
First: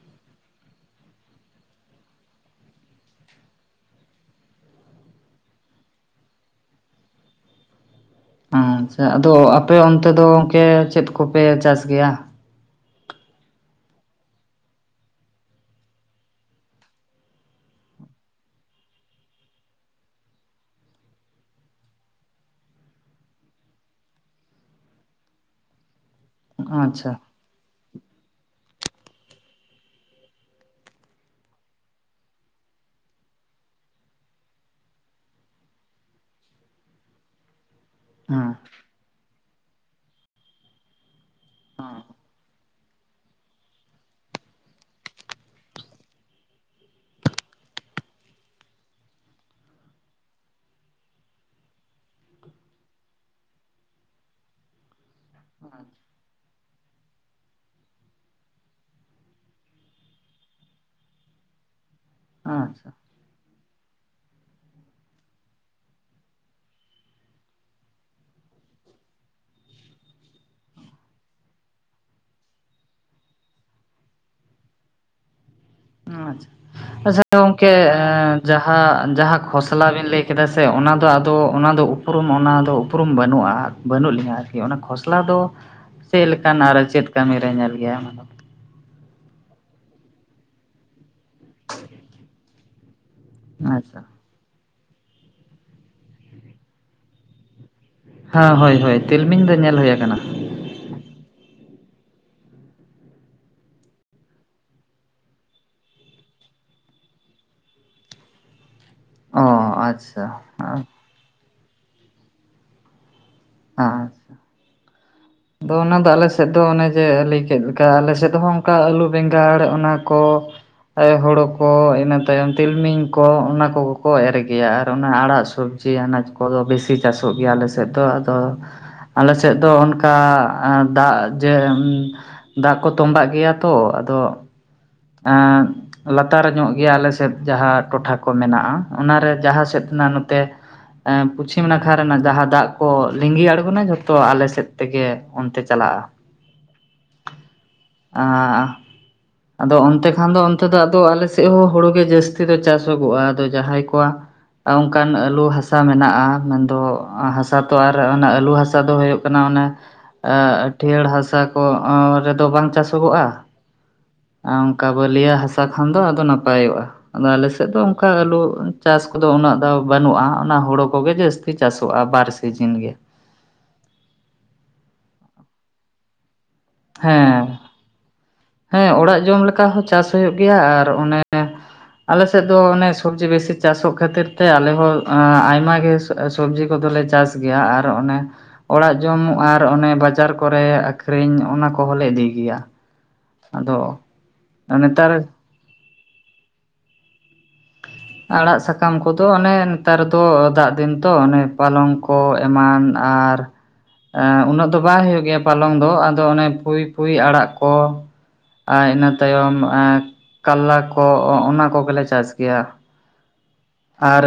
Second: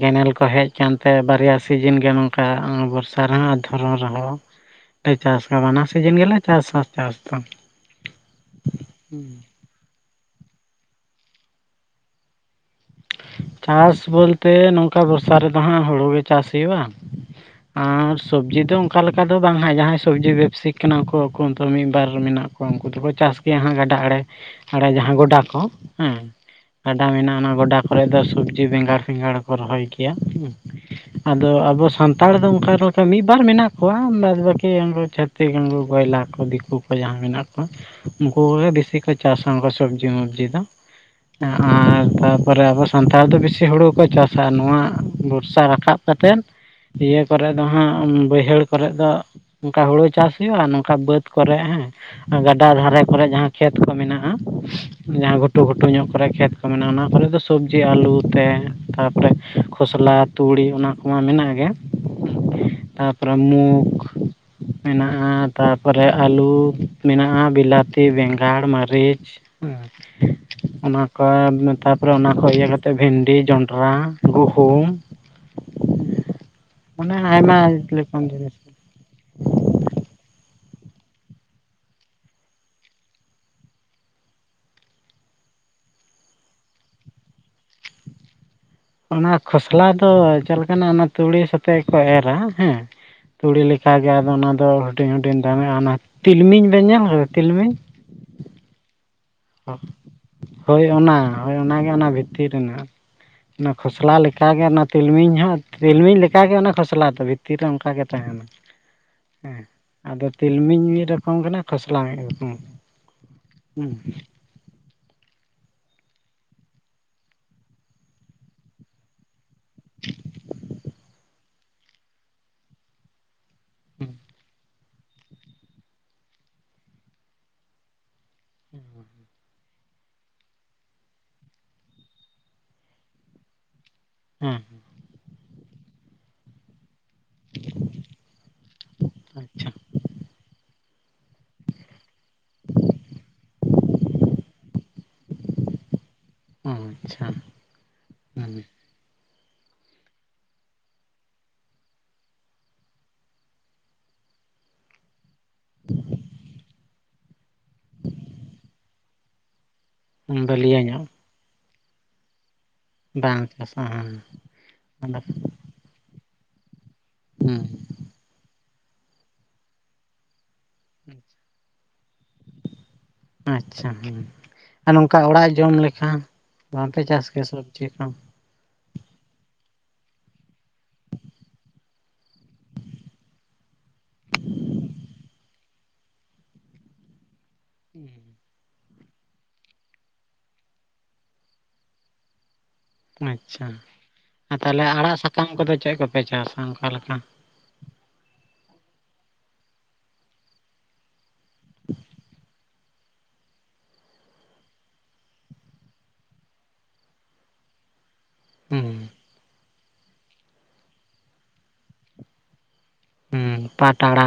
[SPEAKER 2] ᱠᱮᱱᱮᱞ ᱠᱚ ᱦᱮᱡ ᱠᱟᱱᱛᱮ ᱵᱟᱨᱭᱟ ᱥᱤᱡᱤᱱ ᱜᱮ ᱱᱚᱝᱠᱟ ᱵᱚᱨᱥᱟ ᱨᱮᱦᱚᱸ ᱟᱨ ᱫᱷᱚᱨᱚᱱ ᱨᱮᱦᱚᱸ ᱮ ᱪᱟᱥ ᱠᱟᱵᱟ ᱚᱱᱟ ᱵᱟᱱᱟᱨ ᱥᱤᱡᱤᱱ ᱜᱮᱞᱮ ᱪᱟᱥ ᱟ ᱪᱟᱥ ᱫᱚ
[SPEAKER 1] ᱟ ᱟᱪᱪᱷᱟ ᱟᱫᱚ ᱟᱯᱮ ᱚᱱᱛᱮ ᱫᱚ ᱚᱱᱠᱮ ᱪᱮᱫ ᱠᱚᱯᱮ ᱪᱟᱥ ᱜᱮᱭᱟ?
[SPEAKER 2] ᱪᱟᱥ ᱵᱚᱞᱛᱮ ᱱᱚᱝᱠᱟ ᱵᱚᱨᱥᱟ ᱨᱮᱫᱚᱦᱟᱸᱜ ᱦᱩᱲᱩ ᱜᱮ ᱪᱟᱥ ᱦᱩᱭᱩᱜ-ᱟ᱾ ᱟᱨ ᱥᱚᱵᱡᱤ ᱫᱚ ᱚᱱᱠᱟ ᱞᱮᱠᱟ ᱫᱚ ᱵᱟᱝ ᱦᱟᱜ ᱡᱟᱦᱟᱸᱭ ᱥᱚᱵᱡᱤ ᱵᱮᱵᱥᱤ ᱠᱟᱱᱟ ᱠᱚ ᱟᱠᱚ ᱢᱤᱫ ᱵᱟᱨ ᱢᱮᱱᱟᱜ ᱠᱚᱣᱟ ᱩᱱᱠᱩ ᱫᱚᱠᱚ ᱪᱟᱥ ᱜᱮᱭᱟ, ᱦᱟᱸᱜ ᱜᱟᱰᱟ ᱟᱬᱮ ᱟᱲᱮ ᱡᱟᱦᱟᱸ ᱜᱚᱰᱟ ᱠᱚ ᱦᱮᱸ ᱜᱟᱰᱟ
[SPEAKER 1] ᱟᱪᱪᱷᱟ
[SPEAKER 2] ᱢᱮᱱᱟᱜ-ᱟ ᱚᱱᱟ ᱜᱟᱰᱟ ᱠᱚᱨᱮᱜ ᱫᱚ ᱥᱚᱵᱡᱤ ᱵᱮᱸᱜᱟᱲ ᱵᱮᱸᱜᱟᱲ ᱠᱚ ᱨᱚᱦᱚᱭ ᱜᱮᱭᱟ ᱦᱩᱸ ᱟᱫᱚ ᱟᱵᱚ ᱥᱟᱱᱛᱟᱲ ᱫᱚ ᱚᱱᱠᱟ ᱞᱮᱠᱟ ᱢᱤᱫ ᱵᱟᱨ ᱢᱮᱱᱟᱜ ᱠᱚᱣᱟ ᱵᱟᱫ ᱵᱟᱠᱤ ᱩᱱᱠᱩ ᱡᱟ [unintelligible] ᱠᱚᱭᱞᱟ ᱠᱚ ᱫᱤᱠᱩ ᱠᱚ ᱡᱟᱦᱟᱸ ᱢᱮᱱᱟᱜ ᱠᱚᱣᱟ ᱩᱱᱠᱩ
[SPEAKER 1] ᱦᱮᱸ
[SPEAKER 2] ᱠᱚᱜᱮ ᱵᱤᱥᱤ ᱠᱚ ᱪᱟᱥᱟ ᱠᱩ ᱥᱚᱵᱽᱡᱤ ᱢᱚᱵᱡᱤ ᱫᱚ ᱟᱨ ᱛᱟ ᱟᱵᱚ ᱥᱟᱱᱛᱟᱲ ᱫᱚ ᱵᱮᱥᱤ ᱦᱩᱲᱩ ᱠᱚ ᱪᱟᱥᱟ ᱱᱚᱣᱟ ᱵᱚᱨᱥᱟ ᱨᱟᱠᱟᱵ ᱠᱟᱛᱮᱫ ᱤᱭᱟᱹ ᱠᱚᱨᱮ ᱫᱚ ᱦᱟᱸᱜ ᱵᱟᱹᱭᱦᱟᱹᱲ ᱠᱚᱨᱮ ᱫᱚ ᱚᱜᱠᱟ ᱦᱩᱲᱩ ᱪᱟᱥ ᱦᱩᱭᱩᱜ-ᱟ ᱱᱚᱝᱠᱟ ᱵᱟᱹᱫ ᱠᱚᱨᱮ ᱦᱮᱸ ᱜᱟᱰᱟ ᱫᱷᱟᱨᱮ ᱠᱚᱨᱮᱜ ᱡᱟᱦᱟᱸ ᱠᱷᱮᱛ ᱠᱚ ᱢᱮᱱᱟᱜ-ᱟ᱾ ᱡᱟᱦᱟᱸ ᱜᱷᱩᱴᱩ ᱜᱷᱩᱴᱩ ᱧᱚᱜ ᱠᱚᱨᱮ ᱠᱷᱮᱛ ᱠᱚ ᱢᱮᱱᱟᱜ-ᱟ ᱚᱱᱟ ᱠᱚᱨᱮᱫ ᱫᱚ ᱥᱚᱵᱽᱡᱤ ᱟᱞᱩ ᱛᱮ ᱛᱟᱯᱚᱨᱮ ᱠᱷᱚᱥᱞᱟ ᱛᱩᱲᱤ ᱚᱱᱟ ᱠᱚᱢᱟ ᱢᱮᱱᱟᱜ ᱜᱮ
[SPEAKER 1] ᱟᱪᱪᱷᱟ
[SPEAKER 2] ᱯᱟᱨᱟᱢᱩᱠ ᱢᱮᱱᱟᱜ-ᱟ ᱛᱟᱨᱯᱚᱨᱮ ᱟᱹᱞᱩ ᱢᱮᱱᱟᱜ-ᱟ ᱵᱞᱟᱛᱤ ᱵᱮᱸᱜᱟᱲ ᱢᱟᱹᱨᱤᱪ ᱚᱱᱟ ᱠᱚ ᱢᱮᱛᱟᱵ ᱛᱟᱯᱚᱨᱮ ᱚᱱᱟ ᱠᱷᱚᱱ ᱤᱭᱟᱹ ᱠᱟᱛᱮᱫ ᱵᱷᱤᱱᱰᱤ, ᱡᱚᱱᱰᱨᱟ, ᱜᱩᱦᱩᱢ, ᱢᱟᱱᱮ
[SPEAKER 1] ᱟᱪᱪᱷᱟ
[SPEAKER 2] ᱟᱭᱢᱟ
[SPEAKER 1] ᱜᱚᱝᱠᱮ
[SPEAKER 2] ᱞᱮᱠᱟᱱ
[SPEAKER 1] [unintelligible]
[SPEAKER 2] ᱡᱤᱱᱤᱥ
[SPEAKER 1] ᱡᱟᱦᱟᱸ ᱠᱷᱚᱥᱞᱟ ᱵᱤᱱ ᱞᱟᱹᱭ ᱠᱮᱫᱟ ᱥᱮ ᱚᱱᱟ ᱫᱚ ᱟᱫᱚ ᱚᱱᱟ ᱫᱚ ᱩᱯᱨᱩᱢ ᱚᱱᱟᱫᱚ ᱩᱯᱨᱩᱢ ᱵᱟᱹᱱᱩᱜ-ᱟ᱾ ᱵᱟᱹᱱᱩᱜ ᱞᱤᱧᱟᱹ ᱟᱨᱠᱤ ᱚᱱᱟ ᱠᱷᱚᱥᱞᱟ ᱫᱚ ᱪᱮᱫᱠᱟᱱᱟ ᱟᱨ ᱪᱮᱫ ᱠᱟᱹᱢᱤᱮ ᱧᱮᱞ ᱜᱮᱭᱟᱭ
[SPEAKER 2] ᱚᱱᱟ ᱠᱷᱚᱥᱞᱟ ᱫᱚ ᱪᱮᱫ ᱞᱮᱠᱟᱱᱟᱜ ᱚᱱᱟ ᱛᱩᱲᱤ ᱥᱟᱛᱮᱜᱮ ᱠᱚ ᱮᱨᱟ ᱦᱮᱸ ᱛᱩᱲᱤ
[SPEAKER 1] ᱟᱪᱪᱷᱟ
[SPEAKER 2] ᱞᱮᱠᱟᱜᱮ ᱟᱫᱚ ᱚᱱᱟᱫᱚ ᱦᱩᱰᱤᱧ ᱦᱩᱰᱤᱧ ᱫᱟᱢᱮᱜ-ᱟ ᱚᱱᱟ ᱛᱤᱞᱢᱤᱧ ᱵᱮᱱ ᱧᱮᱞ ᱠᱟᱫᱟ ᱛᱤᱞᱢᱤᱧ
[SPEAKER 1] ᱦᱮᱸ ᱦᱳᱭ ᱦᱳᱭ ᱛᱤᱞᱢᱤᱧ ᱫᱚ ᱧᱮᱞ ᱦᱩᱭ ᱟᱠᱟᱱᱟ
[SPEAKER 2] ᱦᱳᱭ ᱚᱱᱟ ᱦᱳᱭ ᱚᱱᱟᱜᱮ ᱚᱱᱟ ᱵᱷᱤᱛᱤᱨ ᱨᱮᱱᱟᱜ ᱚᱱᱟ ᱠᱷᱚᱥᱞᱟ ᱞᱮᱠᱟᱜᱮ ᱚᱱᱟ ᱛᱤᱞᱢᱤᱧ ᱦᱚᱸ ᱛᱤᱞᱢᱤᱧ ᱞᱮᱠᱟᱜᱮ ᱚᱱᱟ ᱠᱷᱚᱥᱞᱟ ᱫᱚ ᱵᱷᱤᱛᱤᱨ ᱨᱮ ᱚᱱᱠᱟᱜᱮ ᱛᱟᱦᱮᱱᱟ᱾
[SPEAKER 1] [inaudible]
[SPEAKER 2] ᱦᱮᱸ ᱟᱫᱚ
[SPEAKER 1] ᱟᱪᱪᱷᱟ
[SPEAKER 2] ᱛᱤᱞᱢᱤᱧ
[SPEAKER 1] ᱟᱪᱪᱷᱟ
[SPEAKER 2] ᱢᱤᱫ ᱨᱚᱠᱚᱢ ᱠᱟᱱᱟ ᱠᱷᱚᱥᱞᱟ ᱢᱤᱫ ᱨᱚᱠᱚᱢ ᱦᱩᱸ
[SPEAKER 1] [inaudible] ᱟᱫᱚ ᱚᱱᱟᱫᱚ ᱟᱞᱮ ᱥᱮᱫ ᱫᱚ ᱚᱱᱮ ᱡᱮ ᱞᱟᱹᱭ ᱠᱮᱫ ᱞᱮᱠᱟ ᱟᱞᱮ ᱥᱮᱫ ᱦᱚᱸ ᱚᱱᱠᱟ ᱟᱹᱞᱩ ᱵᱮᱸᱜᱟᱲ ᱚᱱᱟ ᱠᱚ ᱟᱭᱳ ᱦᱳᱲᱳ ᱠᱚ ᱤᱱᱟᱹ ᱛᱟᱭᱚᱢ ᱛᱤᱞᱢᱤᱧ ᱠᱚ ᱚᱱᱟ ᱚᱱᱟ ᱠᱚ ᱠᱚ ᱮᱨ ᱜᱮᱭᱟ ᱟᱨ ᱚᱱᱟ ᱟᱲᱟᱜ ᱥᱚᱵᱽᱡᱤ ᱟᱱᱟᱡᱽ ᱠᱚᱫᱚ ᱵᱮᱥᱤ ᱪᱟᱥᱚᱜ ᱜᱮᱭᱟ ᱟᱞᱮᱥᱮᱫ ᱫᱚ ᱛᱚ ᱟᱞᱮ ᱥᱮᱫ ᱟᱫᱚ ᱚᱱᱠᱟ ᱫᱟᱜ ᱡᱮ ᱫᱟᱜ ᱠᱚ ᱛᱚᱢᱵᱟᱜ ᱜᱮᱭᱟ ᱛᱚ ᱟᱫᱚ
[SPEAKER 2] ᱦᱮᱸ
[SPEAKER 1] ᱞᱟᱛᱟᱨ ᱧᱚᱜ ᱜᱮᱭᱟ ᱟᱞᱮ ᱥᱮ ᱡᱟᱦᱟᱸ ᱴᱚᱴᱷᱟ ᱠᱚ ᱢᱮᱱᱟᱜ-ᱟ ᱚᱱᱟᱨᱮ ᱡᱟᱦᱟᱸ
[SPEAKER 2] ᱟᱪᱪᱷᱟ
[SPEAKER 1] ᱥᱮᱫ ᱨᱮᱱᱟᱜ ᱱᱚᱛᱮ ᱯᱚᱪᱷᱤᱢ ᱱᱟᱠᱷᱟ ᱨᱮᱱᱟᱜ ᱡᱟᱦᱟᱸ ᱫᱟᱜ ᱠᱚ ᱞᱤᱸᱜᱤ ᱟᱬᱜᱚᱱᱟ ᱡᱷᱚᱛᱚ ᱟᱞᱮ ᱥᱮᱫ ᱛᱮᱜᱮ ᱚᱱᱛᱮ ᱪᱟᱞᱟᱜ-ᱟ
[SPEAKER 2] ᱟᱪᱪᱷᱟ
[SPEAKER 1] ᱟ ᱟᱫᱚ ᱚᱱᱛᱮ ᱠᱷᱟᱱ ᱫᱚ ᱚᱱᱛᱮ ᱫᱚ ᱟᱫᱚ ᱟᱞᱮ ᱥᱮᱫ ᱦᱚᱸ ᱦᱩᱲᱩ ᱜᱮ ᱡᱟᱹᱥᱛᱤ ᱫᱚ ᱪᱟᱥᱚᱜᱚᱜ-ᱟ ᱟᱫᱚ ᱡᱟᱦᱟᱸᱭ ᱠᱚᱣᱟᱜ ᱚᱱᱠᱟᱱ ᱟᱹᱞᱩ ᱦᱟᱥᱟ ᱢᱮᱱᱟᱜ-ᱟ ᱢᱮᱱᱫᱚ ᱦᱟᱥᱟ ᱛᱚ ᱟᱨ ᱚᱱᱟ ᱟᱹᱞᱩ ᱦᱟᱥᱟ ᱫᱚ ᱦᱩᱭᱩᱜ ᱠᱟᱱᱟ ᱚᱱᱮ
[SPEAKER 2] ᱦᱩᱸ ᱵᱟᱹᱞᱤᱭᱟᱹ ᱧᱚᱜ
[SPEAKER 1] ᱟᱹᱴᱷᱤᱭᱟᱹᱲ ᱦᱟᱥᱟ [unintelligible] ᱨᱮᱫᱚ ᱵᱟᱝ ᱪᱟᱥ
[SPEAKER 2] ᱵᱟᱝ ᱪᱟᱥᱚᱜ-ᱟ᱾
[SPEAKER 1] ᱚᱱᱠᱟ ᱵᱟᱹᱞᱤᱭᱟᱹ ᱦᱟᱥᱟ ᱠᱷᱟᱱ ᱫᱚ ᱟᱫᱚ ᱱᱟᱯᱟᱭᱚᱜᱼᱟ ᱟᱫᱚ
[SPEAKER 2] ᱦᱩᱸ
[SPEAKER 1] ᱟᱞᱮᱥᱮᱫ ᱫᱚ ᱚᱱᱠᱟ ᱟᱹᱞᱩ ᱪᱟᱥ ᱠᱚᱫᱚ ᱩᱱᱟᱹᱜ ᱫᱚ ᱵᱟᱹᱱᱩᱜᱼᱟ ᱚᱱᱟ ᱦᱩᱲᱳ ᱠᱚᱜᱮ ᱡᱟᱹᱥᱛᱤ ᱪᱟᱥᱚᱜᱼᱟ ᱵᱟᱨ ᱥᱤᱡᱤᱱ ᱜᱮ᱾
[SPEAKER 2] ᱟᱪᱪᱷᱟ ᱦᱮᱸ ᱟᱨ ᱱᱚᱝᱠᱟ ᱚᱲᱟᱜ ᱡᱚᱢ ᱞᱮᱠᱷᱟᱱ ᱵᱟᱝᱯᱮ ᱪᱟᱥ ᱜᱮᱭᱟ
[SPEAKER 1] ᱦᱮᱸ
[SPEAKER 2] ᱥᱚᱵᱽᱡᱤ ᱠᱚ?
[SPEAKER 1] ᱦᱮᱸ ᱚᱲᱟᱜ ᱡᱚᱢ ᱞᱮᱠᱟ ᱦᱚᱸ ᱪᱟᱥ ᱦᱩᱭᱩᱜ ᱜᱮᱭᱟ ᱟᱨ ᱚᱱᱮ ᱟᱞᱮᱥᱮᱫ ᱫᱚ ᱚᱱᱮ ᱥᱚᱵᱡᱤ ᱵᱮᱥᱤ ᱪᱟᱥᱚᱜ ᱠᱷᱟᱹᱛᱤᱨ ᱛᱮ ᱟᱞᱮ ᱦᱚᱸ ᱟᱭᱢᱟ ᱜᱮ ᱥᱚᱵᱡᱤ ᱠᱚᱫᱚᱞᱮ ᱪᱟᱥ ᱜᱮᱭᱟ ᱟᱨ ᱚᱱᱮ ᱚᱲᱟᱜ ᱡᱚᱢ ᱟᱨ ᱚᱱᱮ ᱵᱟᱡᱟᱨ ᱠᱚᱨᱮ ᱟᱹᱠᱷᱨᱤᱧ ᱚᱱᱟ ᱠᱚᱦᱚᱸᱞᱮ ᱤᱫᱤ ᱜᱮᱭᱟ᱾
[SPEAKER 2] ᱟᱪᱪᱷᱟ
[SPEAKER 1] ᱟᱫᱚ
[SPEAKER 2] ᱟᱨ ᱛᱟᱦᱚᱞᱮ ᱟᱲᱟᱜ
[SPEAKER 1] ᱱᱮᱛᱟᱨ
[SPEAKER 2] ᱥᱟᱠᱟᱢ ᱠᱚᱫᱚ ᱪᱮᱫ ᱠᱚᱯᱮ ᱪᱟᱥᱟ ᱚᱱᱠᱟ ᱞᱮᱠᱟ?
[SPEAKER 1] ᱟᱲᱟᱜ ᱥᱟᱠᱟᱢ ᱠᱚᱫᱚ ᱚᱱᱮ ᱱᱮᱛᱟᱨ ᱫᱚ ᱫᱟᱜ ᱫᱤᱱ ᱛᱚ ᱚᱱᱮ ᱯᱟᱞᱚᱝ ᱠᱚ ᱮᱢᱟᱱ ᱟᱨ ᱩᱱᱟᱹᱜ ᱫᱚ ᱵᱟᱭ ᱦᱩᱭᱩᱜ ᱜᱮᱭᱟ ᱯᱟᱞᱚᱝ ᱫᱚ ᱟᱫᱚ ᱚᱱᱮ ᱯᱩᱭ ᱯᱩᱭ ᱟᱲᱟᱜ ᱠᱚ ᱟᱨ
[SPEAKER 2] ᱦᱩᱸ
[SPEAKER 1] ᱤᱱᱟᱹ ᱛᱟᱭᱚᱢ ᱠᱟᱞᱞᱟ ᱠᱚ ᱚᱱᱟ ᱠᱚᱜᱮᱞᱮ ᱪᱟᱥ ᱜᱮᱭᱟ᱾
[SPEAKER 2] ᱦᱮᱸ
[SPEAKER 1] ᱟᱨ